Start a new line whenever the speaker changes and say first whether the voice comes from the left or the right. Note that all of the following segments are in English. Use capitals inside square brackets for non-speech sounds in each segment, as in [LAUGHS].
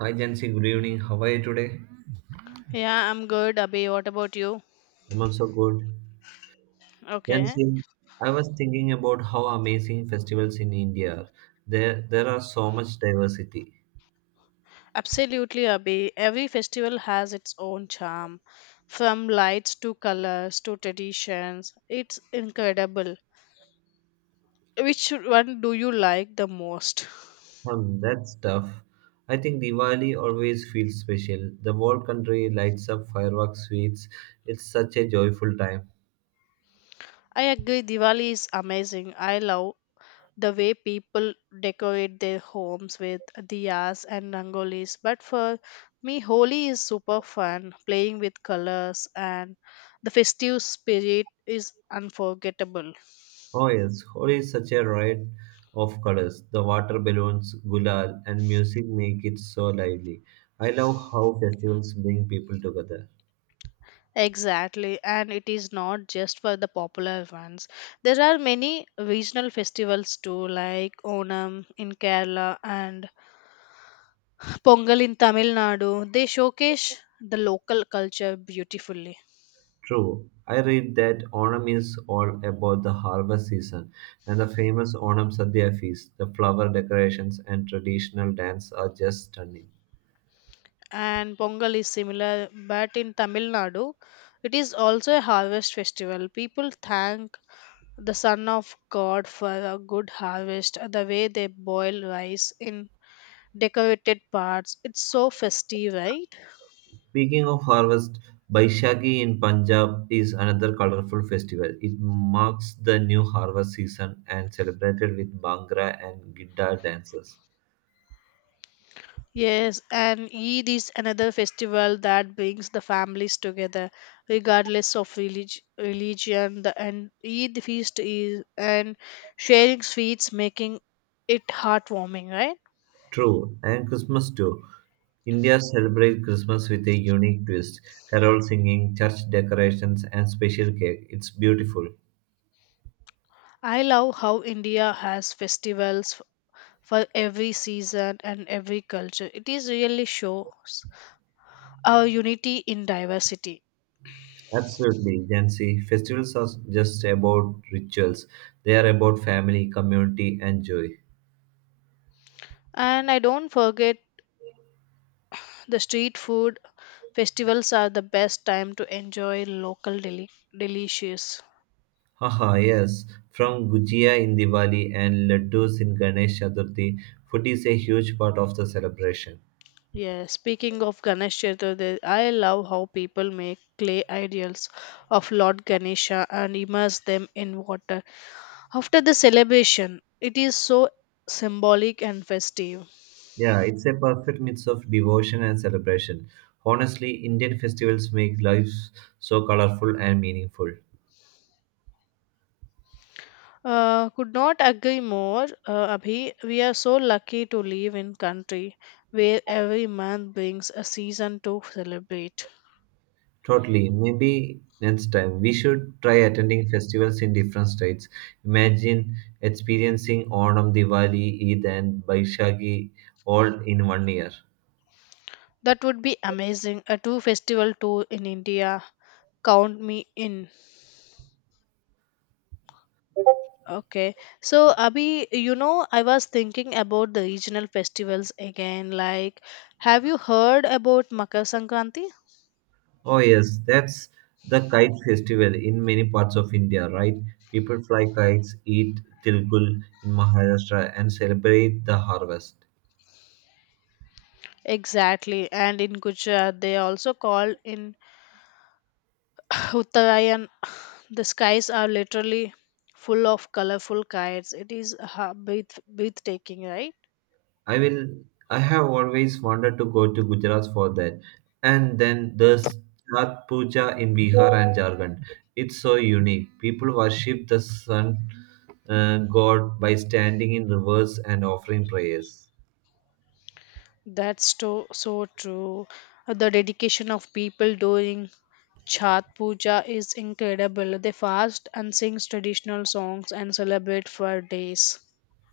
right: Hi Jansi, good evening. How are you today?
left: Yeah, I'm good, Abhi. What about you?
right: I'm also good.
left: Okay.
right: Jansi, I was thinking about how amazing festivals in India are. There are so much diversity.
left: Absolutely, Abhi. Every festival has its own charm, from lights to colors to traditions. It's incredible. Which one do you like the most?
right: Hmm, that's tough. I think Diwali always feels special. The whole country lights up fireworks, sweets. It's such a joyful time.
left: I agree, Diwali is amazing. I love the way people decorate their homes with diyas and rangolis. But for me, Holi is super fun, playing with colors, and the festive spirit is unforgettable.
right: Oh yes, Holi is such a riot of colors. The water balloons, gulal, and music make it so lively. I love how festivals bring people together.
left: Exactly, and it is not just for the popular ones. There are many regional festivals too, like Onam in Kerala and Pongal in Tamil Nadu. They showcase the local culture beautifully.
right: True. I read that Onam is all about the harvest season, and the famous Onam Sadhya feast, the flower decorations, and traditional dance are just stunning.
left: And Pongal is similar, but in Tamil Nadu, it is also a harvest festival. People thank the Son of God for a good harvest, the way they boil rice in decorated parts. It's so festive, right?
right: Speaking of harvest, Baishagi in Punjab is another colorful festival. It marks the new harvest season and celebrated with Bhangra and Gidda dances.
left: Yes, and Eid is another festival that brings the families together, regardless of religion. The and Eid feast is and sharing sweets, making it heartwarming. Right?
right: True, and Christmas too. India celebrates Christmas with a unique twist, carol singing, church decorations, and special cake. It's beautiful.
left: I love how India has festivals for every season and every culture. It is really shows our unity in diversity.
right: Absolutely, Jancy. Festivals are just about rituals. They are about family, community, and joy.
left: And I don't forget the street food. Festivals are the best time to enjoy local delicious.
right: Haha, yes. From Gujia in Diwali and laddus in Ganesh Chaturthi, food is a huge part of the celebration.
left: Yeah, speaking of Ganesh Chaturthi, I love how people make clay ideals of Lord Ganesha and immerse them in water. After the celebration, it is so symbolic and festive.
right: Yeah, it's a perfect mix of devotion and celebration. Honestly, Indian festivals make life so colorful and meaningful.
left: Could not agree more, Abhi. We are so lucky to live in country where every month brings a season to celebrate.
right: Totally. Maybe next time we should try attending festivals in different states. Imagine experiencing Onam, Diwali, Eid, and Baishagi all in one year.
left: That would be amazing. A two festival tour in India. Count me in. Okay. So, Abhi, I was thinking about the regional festivals again. Like, have you heard about Makar Sankranti?
right: Oh, yes, that's the kite festival in many parts of India, right? People fly kites, eat tilgul in Maharashtra, and celebrate the harvest.
left: Exactly. And in Gujarat, they also call in [SIGHS] Uttarayan. The skies are literally full of colorful kites. It is breathtaking, right?
right: I will. I have always wanted to go to Gujarat for that, and then the Chhat Puja in Bihar and Jharkhand. It's so unique. People worship the sun god by standing in rivers and offering prayers.
left: That's so true. The dedication of people during Chhat Puja is incredible. They fast and sing traditional songs and celebrate for days.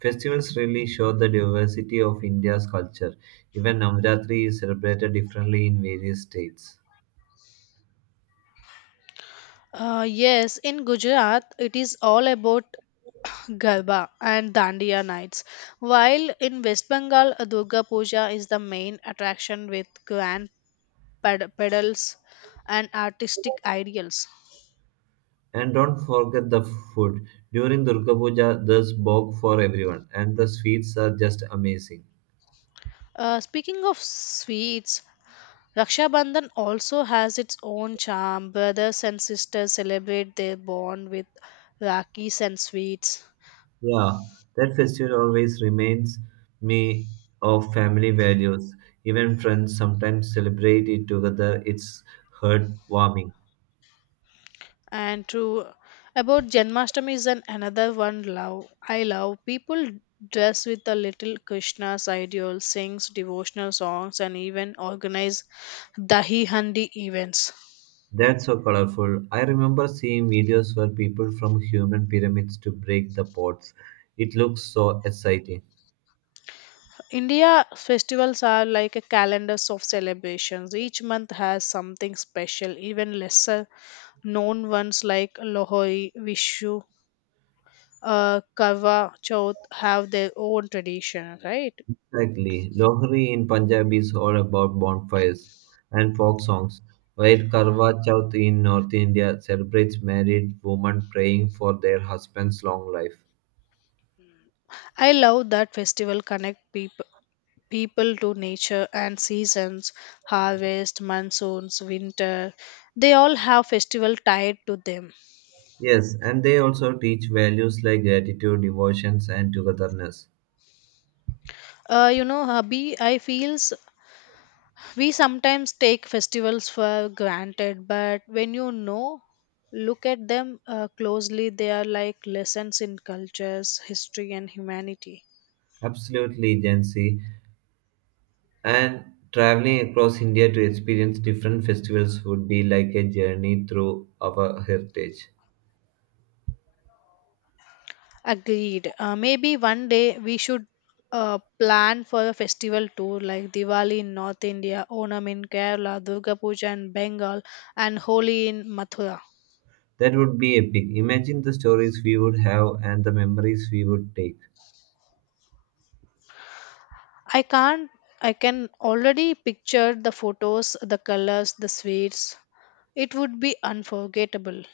right: Festivals really show the diversity of India's culture. Even Navratri is celebrated differently in various states.
left: Yes, in Gujarat, it is all about Garba and Dandiya nights. While in West Bengal, Durga Puja is the main attraction with grand pedals and artistic ideals.
right: And don't forget the food. During Durga Puja, there's bhog for everyone, and the sweets are just amazing.
left: Speaking of sweets, Raksha Bandhan also has its own charm. Brothers and sisters celebrate their bond with rakis and sweets.
right: Yeah, that festival always reminds me of family values. Even friends sometimes celebrate it together. It's heartwarming.
left: And true about Janmashtami is an another one love I love. People dress with a little Krishna's ideal, sings devotional songs, and even organize dahi handi events.
right: That's so colorful. I remember seeing videos where people from human pyramids to break the pots. It looks so exciting.
left: India festivals are like a calendars of celebrations. Each month has something special, even lesser known ones like Lohri, Vishu, Karwa Chauth have their own tradition, right?
right: Exactly. Lohri in Punjab is all about bonfires and folk songs, while Karwa Chauth in North India celebrates married women praying for their husband's long life.
left: I love that festival connect people to nature and seasons, harvest, monsoons, winter. They all have festival tied to them.
right: Yes, and they also teach values like gratitude, devotions, and togetherness.
left: You know, Habi, I feels we sometimes take festivals for granted, but when look at them closely, they are like lessons in cultures, history, and humanity.
right: Absolutely, Gen Z. And traveling across India to experience different festivals would be like a journey through our heritage.
left: Agreed. Maybe one day we should plan for a festival tour like Diwali in North India, Onam in Kerala, Durga Puja in Bengal, and Holi in Mathura.
right: That would be epic. Imagine the stories we would have and the memories we would take.
left: I can't. I can already picture the photos, the colors, the sweets. It would be unforgettable.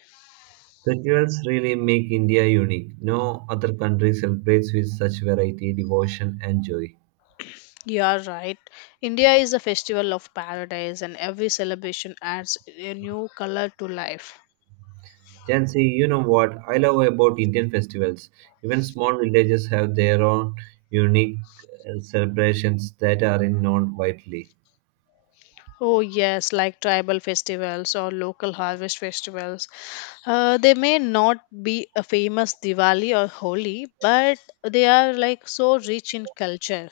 right: Festivals really make India unique. No other country celebrates with such variety, devotion, and joy.
left: You are right. India is a festival of paradise, and every celebration adds a new color to life.
right: Jansi, you know what I love about Indian festivals? Even small villages have their own unique celebrations that are known widely.
left: Oh, yes, like tribal festivals or local harvest festivals. They may not be a famous Diwali or Holi, but they are like so rich in culture.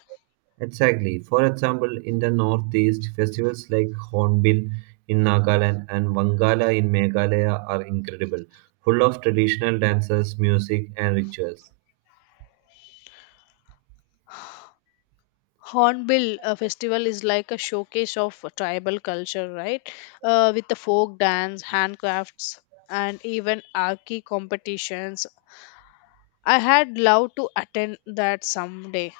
right: Exactly. For example, in the northeast, festivals like Hornbill in Nagaland and Wangala in Meghalaya are incredible, full of traditional dances, music, and rituals.
left: Hornbill festival is like a showcase of tribal culture, right? With the folk dance, handcrafts, and even archi competitions I had loved to attend that someday.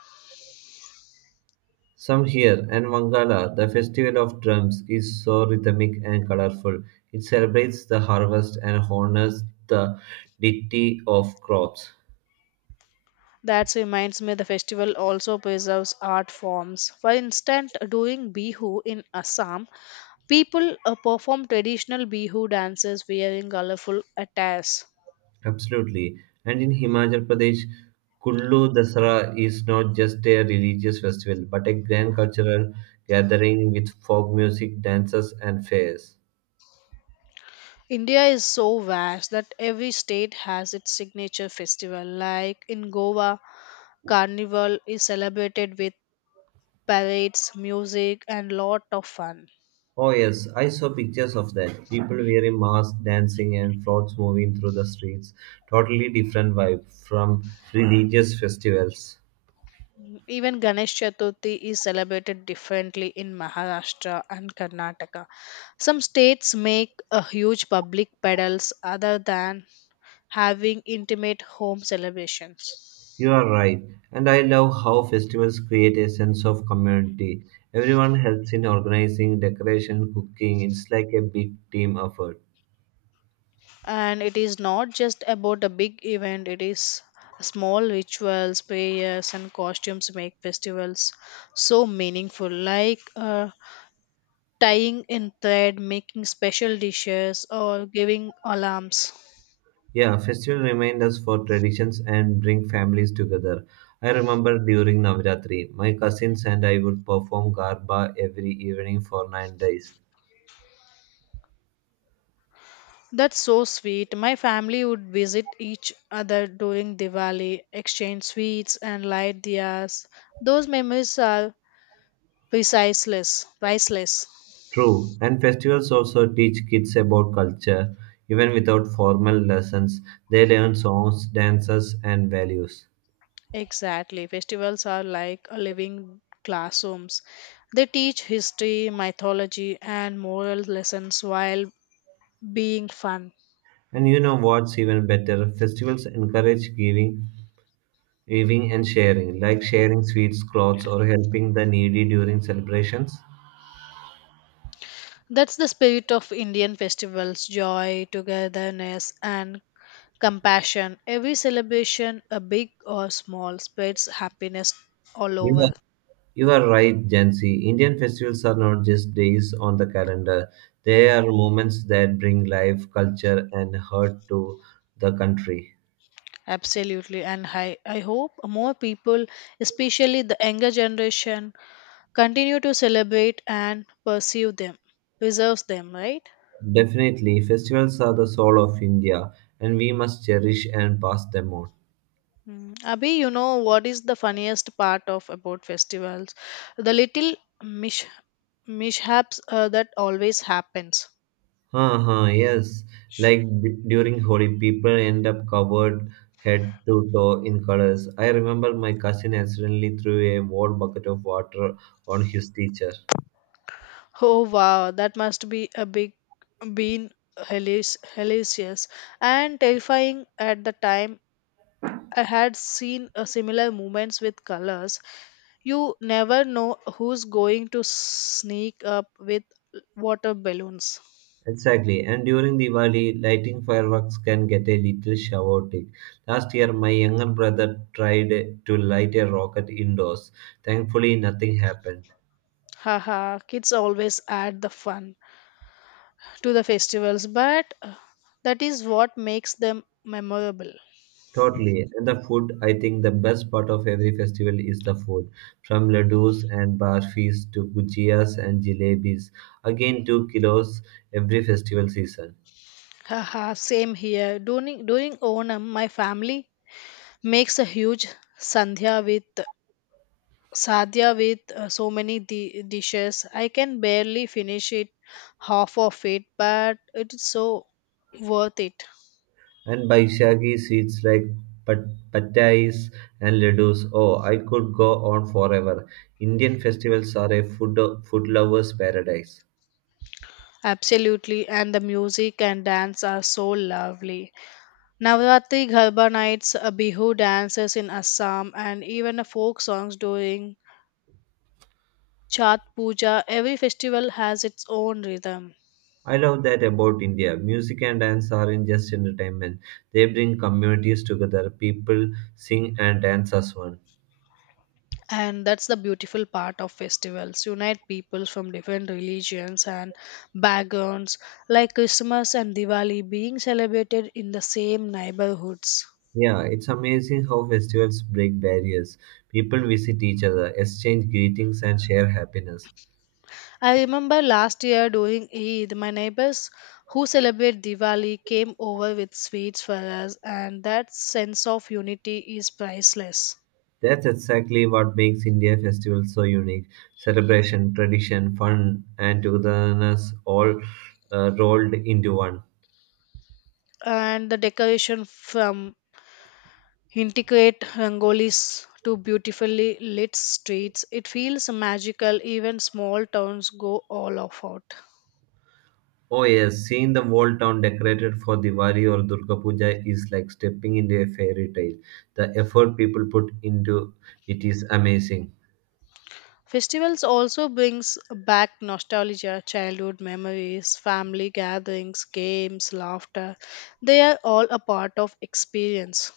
right: Some here and Wangala, the festival of drums, is so rhythmic and colorful. It celebrates the harvest and honors the deity of crops.
left: That reminds me the festival also preserves art forms. For instance, during Bihu in Assam, people perform traditional Bihu dances wearing colorful attires.
right: Absolutely. And in Himachal Pradesh, Kullu Dasara is not just a religious festival but a grand cultural gathering with folk music, dances, and fairs.
left: India is so vast that every state has its signature festival. Like in Goa, Carnival is celebrated with parades, music, and lot of fun.
right: Oh, yes, I saw pictures of that. People wearing masks, dancing, and floats moving through the streets. Totally different vibe from religious festivals.
left: Even Ganesh Chaturthi is celebrated differently in Maharashtra and Karnataka. Some states make a huge public pedals other than having intimate home celebrations.
right: You are right, and I love how festivals create a sense of community. Everyone helps in organizing, decoration, cooking. It's like a big team effort.
left: And it is not just about a big event, it is small rituals, prayers, and costumes make festivals so meaningful, like tying in thread, making special dishes, or giving alarms.
right: Yeah, festival remind us for traditions and bring families together. I remember during Navratri, my cousins and I would perform Garba every evening for 9 days.
left: That's so sweet. My family would visit each other during Diwali, exchange sweets, and light diyas. Those memories are priceless, priceless.
right: True, and festivals also teach kids about culture. Even without formal lessons, they learn songs, dances, and values.
left: Exactly. Festivals are like a living classrooms. They teach history, mythology, and moral lessons while being fun.
right: And you know what's even better? Festivals encourage giving, giving and sharing, like sharing sweets, clothes, or helping the needy during celebrations.
left: That's the spirit of Indian festivals joy, togetherness, and compassion. Every celebration, a big or small, spreads happiness all
right: You are,
left: over.
right: you are right, Jansi. Indian festivals are not just days on the calendar. They are moments that bring life, culture, and heart to the country.
left: Absolutely. And I hope more people, especially the younger generation, continue to celebrate and pursue them, preserves them, right?
right: Definitely, festivals are the soul of India, and we must cherish and pass them on.
left: Mm. Abhi, you know what is the funniest part of about festivals? The little mish mishaps that always happens.
right: Huh, huh, yes. Like during Holi, people end up covered head to toe in colors. I remember my cousin accidentally threw a whole bucket of water on his teacher.
left: Oh wow, that must be a big been hellacious and terrifying at the time. I had seen a similar movements with colors. You never know who's going to sneak up with water balloons.
right: Exactly. And during Diwali, lighting fireworks can get a little chaotic. Last year, my younger brother tried to light a rocket indoors. Thankfully, nothing happened.
left: Haha, kids always add the fun to the festivals, but that is what makes them memorable.
right: Totally. And the food, I think the best part of every festival is the food. From ladoos and barfis to gujias and jalebis. Again, 2 kilos every festival season.
left: Haha, same here. During Onam, my family makes a huge sandhya with sadhya with so many dishes. I can barely finish it half of it, but it is so worth it.
right: And Baishagi sweets like pattais and ladoos. Oh, I could go on forever. Indian festivals are a food lover's paradise.
left: Absolutely, and the music and dance are so lovely. Navratri Garba nights, Bihu dances in Assam, and even folk songs during Chat Puja. Every festival has its own rhythm.
right: I love that about India. Music and dance aren't just entertainment. They bring communities together. People sing and dance as one.
left: And that's the beautiful part of festivals unite people from different religions and backgrounds, like Christmas and Diwali being celebrated in the same neighborhoods.
right: Yeah, it's amazing how festivals break barriers. People visit each other, exchange greetings, and share happiness.
left: I remember last year during Eid my neighbors who celebrate Diwali came over with sweets for us, and that sense of unity is priceless.
right: That's exactly what makes India festival so unique. Celebration, tradition, fun, and togetherness all rolled into one.
left: And the decoration, from intricate rangolis to beautifully lit streets. It feels magical. Even small towns go all of out.
right: Oh yes, seeing the whole town decorated for Diwali or Durga Puja is like stepping into a fairy tale. The effort people put into it is amazing.
left: Festivals also brings back nostalgia, childhood memories, family gatherings, games, laughter. They are all a part of experience.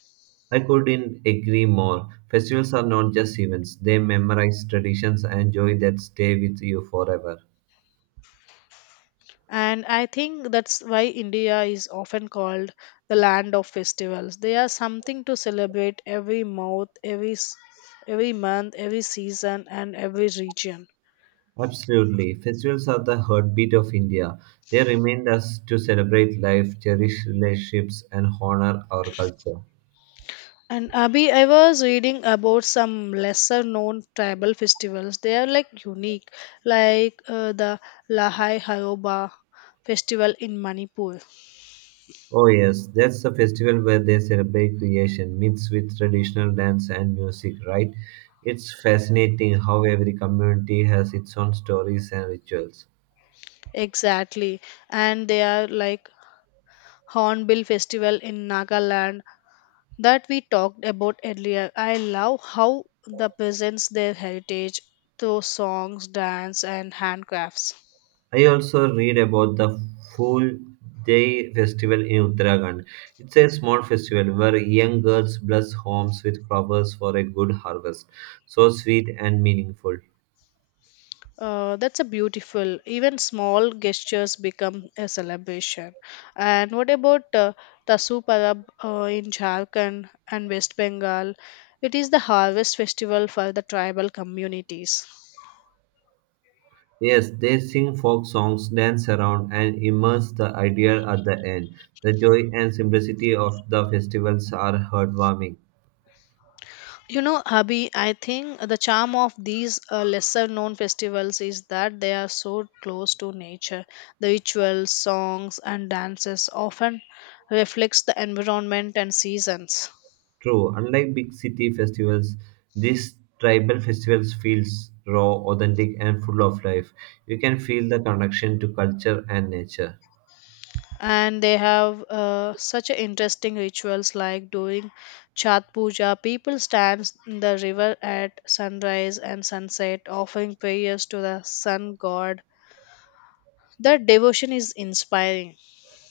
right: I couldn't agree more. Festivals are not just events, they memorize traditions and joy that stay with you forever.
left: And I think that's why India is often called the land of festivals. They are something to celebrate every month, every season and every region.
right: Absolutely. Festivals are the heartbeat of India. They remind us to celebrate life, cherish relationships, and honor our culture.
left: And Abhi, I was reading about some lesser known tribal festivals. They are like unique, like the Lahai Hayoba festival in Manipur.
right: Oh, yes, that's the festival where they celebrate creation, mixed with traditional dance and music, right? It's fascinating how every community has its own stories and rituals.
left: Exactly. And they are like Hornbill festival in Nagaland that we talked about earlier. I love how the presents their heritage through songs, dance, and handcrafts.
right: I also read about the Fool Day festival in Uttarakhand. It's a small festival where young girls bless homes with flowers for a good harvest. So sweet and meaningful.
left: That's a beautiful. Even small gestures become a celebration. And what about Tasu Parab in Jharkhand and West Bengal? It is the harvest festival for the tribal communities.
right: Yes, they sing folk songs, dance around, and immerse the idea at the end. The joy and simplicity of the festivals are heartwarming.
left: You know, Abhi, I think the charm of these lesser known festivals is that they are so close to nature. The rituals, songs, and dances often reflects the environment and seasons.
right: True, unlike big city festivals, these tribal festivals feels raw, authentic and full of life. You can feel the connection to culture and nature.
left: And they have such a interesting rituals, like during Chat Puja people stand in the river at sunrise and sunset offering prayers to the sun god. That devotion is inspiring.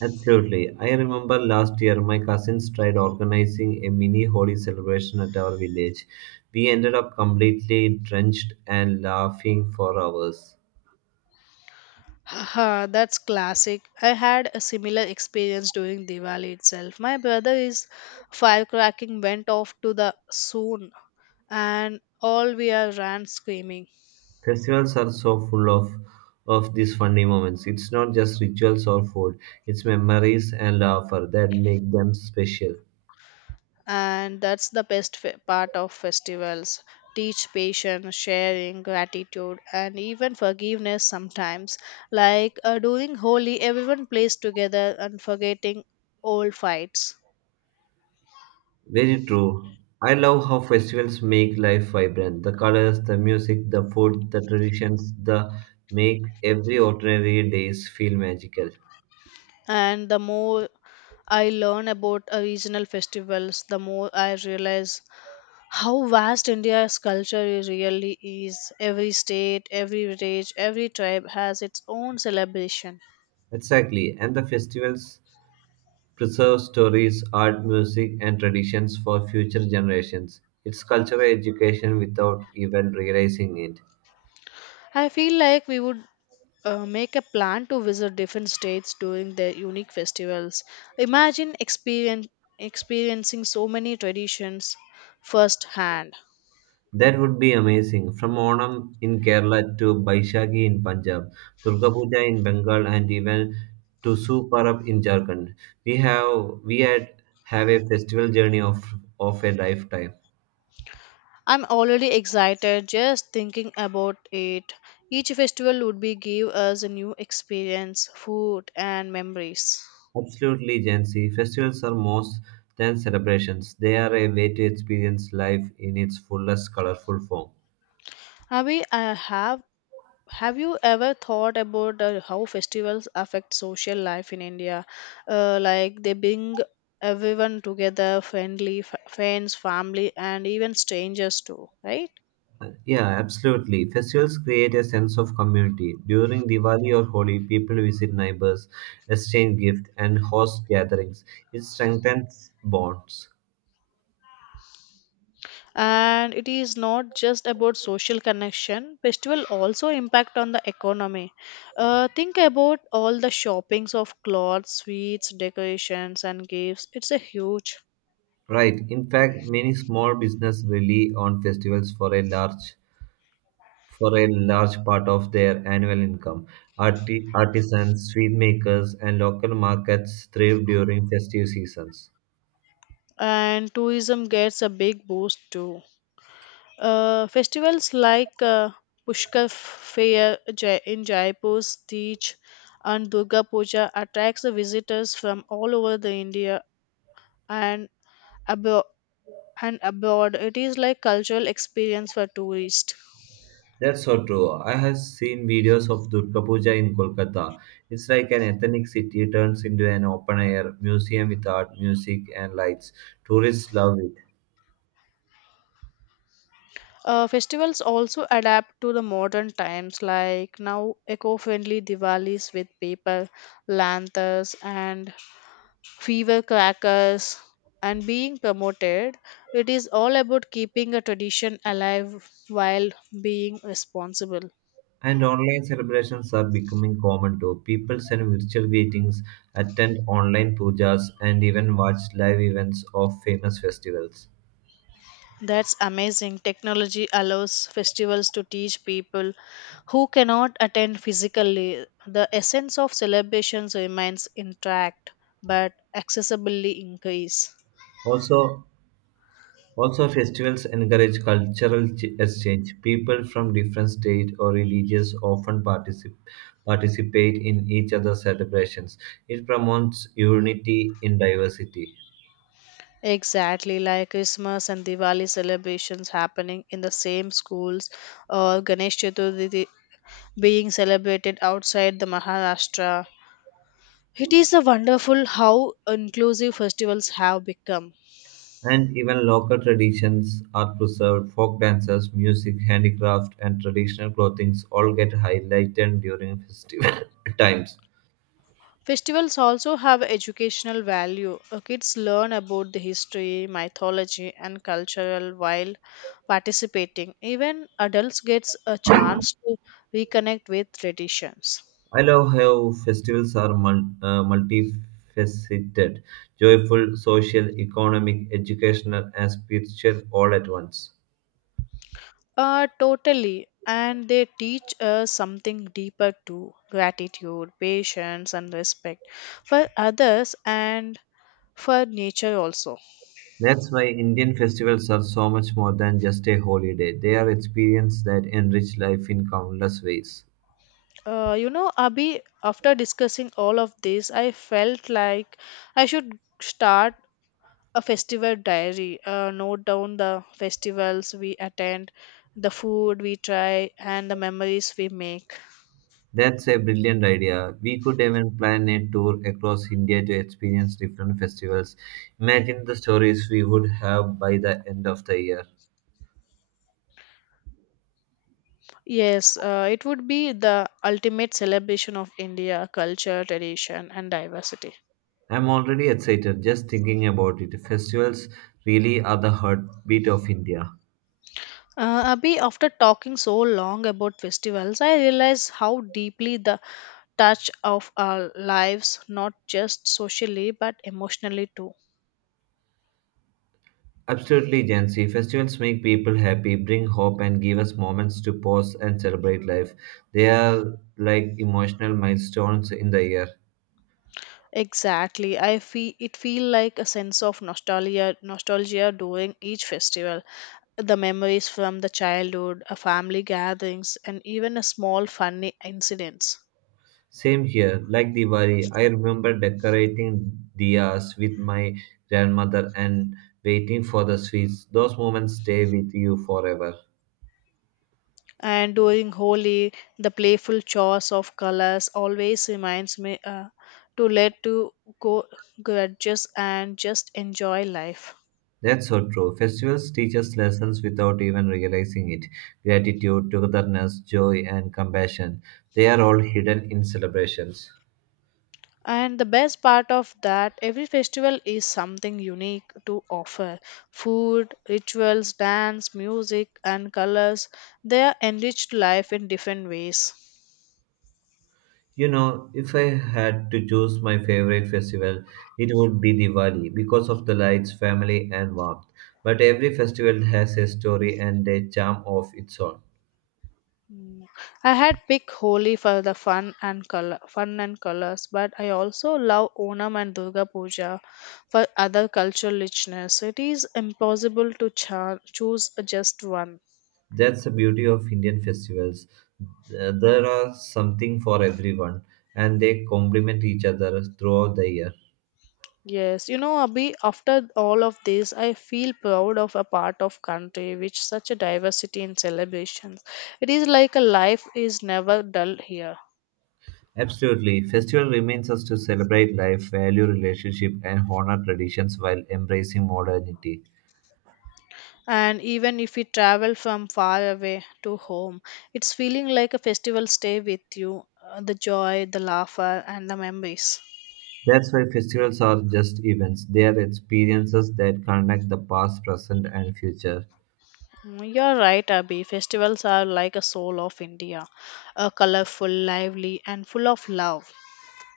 right: Absolutely. I remember last year my cousins tried organizing a mini holy celebration at our village. We ended up completely drenched and laughing for hours.
left: Haha, that's classic. I had a similar experience during Diwali itself. My brother is firecracking went off to the soon, and all we are ran screaming.
right: Festivals are so full of these funny moments. It's not just rituals or food, it's memories and laughter that make them special.
left: And that's the best part of festivals teach patience, sharing, gratitude, and even forgiveness sometimes. Like during Holi everyone plays together and forgetting old fights.
right: Very true. I love how festivals make life vibrant. The colors, the music, the food, the traditions, the make every ordinary days feel magical.
left: And the more I learn about regional festivals, the more I realize how vast India's culture really is. Every state, every village, every tribe has its own celebration.
right: Exactly. And the festivals preserve stories, art, music, and traditions for future generations. It's cultural education without even realizing it.
left: I feel like we would make a plan to visit different states during their unique festivals. Imagine experiencing so many traditions firsthand.
right: That would be amazing. From Onam in Kerala to Baishagi in Punjab, Durga Puja in Bengal, and even to Su Parab in Jharkhand, we have we had have a festival journey of a lifetime.
left: I'm already excited just thinking about it. Each festival would be give us a new experience, food and memories.
right: Absolutely, Gen Festivals are more than celebrations. They are a way to experience life in its fullest, colorful form.
left: Abhi, I have you ever thought about how festivals affect social life in India? Like they bring everyone together, friends, family, and even strangers too, right?
right: Yeah, absolutely. Festivals create a sense of community. During Diwali or Holi, people visit neighbors, exchange gifts, and host gatherings. It strengthens bonds.
left: And it is not just about social connection. Festival also impact on the economy. Think about all the shoppings of clothes, sweets, decorations, and gifts. It's a huge,
right: Right. In fact, many small businesses rely on festivals for a large part of their annual income. Artisans, sweet makers, and local markets thrive during festive seasons.
left: and tourism gets a big boost too. Festivals like Pushkar Fair in Jaipur, Teej, and Durga Puja attracts the visitors from all over the India and abroad. And abroad, it is like cultural experience for tourists.
right: That's so true. I have seen videos of Durga Puja in Kolkata. It's like an ethnic city turns into an open air museum with art, music, and lights. Tourists love it.
left: Festivals also adapt to the modern times, like now eco-friendly Diwalis with paper lanterns and fever crackers, and being promoted. It is all about keeping a tradition alive while being responsible.
right: And online celebrations are becoming common too. People send virtual greetings, attend online pujas, and even watch live events of famous festivals.
left: That's amazing. Technology allows festivals to teach people who cannot attend physically. The essence of celebrations remains intact, but accessibility increase.
right: Also, Also, festivals encourage cultural exchange. People from different states or religions often participate in each other's celebrations. It promotes unity in diversity.
left: Exactly, like Christmas and Diwali celebrations happening in the same schools or Ganesh Chaturthi being celebrated outside the Maharashtra. It is a wonderful how inclusive festivals have become.
right: And even local traditions are preserved. Folk dances, music, handicraft, and traditional clothings all get highlighted during [LAUGHS] festival [COUGHS] times.
left: Festivals also have educational value. Kids learn about the history, mythology, and cultural while participating. Even adults get a chance to reconnect with traditions.
right: I love how festivals are multifaceted, joyful, social, economic, educational, and spiritual all at once.
left: Totally. And they teach us something deeper too gratitude, patience, and respect for others and for nature also.
right: That's why Indian festivals are so much more than just a holiday. They are experiences that enrich life in countless ways.
left: You know, Abhi, after discussing all of this I felt like I should start a festival diary, note down the festivals we attend, the food we try, and the memories we make.
right: That's a brilliant idea. We could even plan a tour across India to experience different festivals. Imagine the stories we would have by the end of the year.
left: Yes, it would be the ultimate celebration of India culture, tradition, and diversity.
right: I'm already excited just thinking about it. Festivals really are the heartbeat of India.
left: Abhi after talking so long about festivals, I realize how deeply the touch of our lives not just socially but emotionally too.
right: Absolutely, Jancy. Festivals make people happy, bring hope, and give us moments to pause and celebrate life. They are like emotional milestones in the year.
left: Exactly, I feel it feel like a sense of nostalgia during each festival. The memories from the childhood, a family gatherings, and even a small funny incidents.
right: Same here, like Diwali, I remember decorating diyas with my grandmother and waiting for the sweets. Those moments stay with you forever.
left: And during Holi the playful chores of colors always reminds me to let to go grudges and just enjoy life.
right: That's so true. Festivals teach us lessons without even realizing it. Gratitude, togetherness, joy, and compassion. They are all hidden in celebrations.
left: And the best part of that, every festival is something unique to offer. Food, rituals, dance, music, and colors, they are enriched life in different ways.
right: You know, if I had to choose my favorite festival, it would be Diwali because of the lights, family, and warmth. But every festival has a story and a charm of its own.
left: Mm. I had picked Holi for the fun and colors, but I also love Onam and Durga Puja for other cultural richness. It is impossible to choose just one.
right: That's the beauty of Indian festivals. There are something for everyone, and they complement each other throughout the year.
left: Yes, you know, Abhi, after all of this, I feel proud of a part of country which such a diversity in celebrations. It is like a life is never dull here.
right: Absolutely. Festival remains us to celebrate life, value relationship, and honor traditions while embracing modernity.
left: And even if we travel from far away to home, it's feeling like a festival stay with you, the joy, the laughter, and the memories.
right: That's why festivals are just events. They are experiences that connect the past, present, and future.
left: Mm, you're right, Abhi. Festivals are like a soul of India, a colorful, lively, and full of love.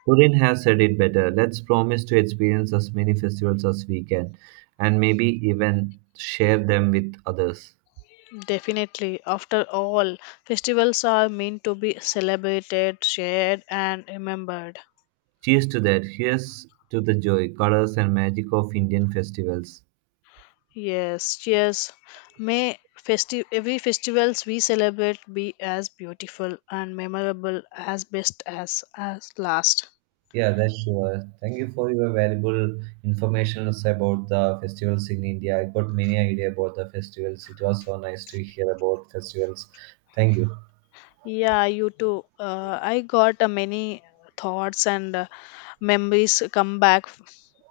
right: Purin has said it better. Let's promise to experience as many festivals as we can, and maybe even share them with others.
left: Definitely. After all, festivals are meant to be celebrated, shared, and remembered.
right: Cheers to that. Here's to the joy, colors, and magic of Indian festivals.
left: Yes, cheers. May every festivals we celebrate be as beautiful and memorable as best as last.
right: Yeah, that's sure. Thank you for your valuable information about the festivals in India. I got many idea about the festivals. It was so nice to hear about festivals. Thank you.
left: Yeah, you too. I got many thoughts and memories come back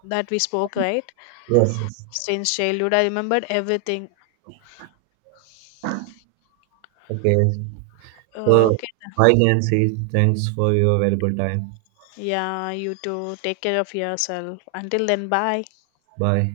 left: that we spoke right
right: Yes, yes.
left: since childhood. I remembered everything.
right: Okay.
left: Uh,
right: So,
left: okay.
right: bye, Nancy. Thanks for your valuable time.
left: Yeah, you too. Take care of yourself. Until then, bye.
right: Bye.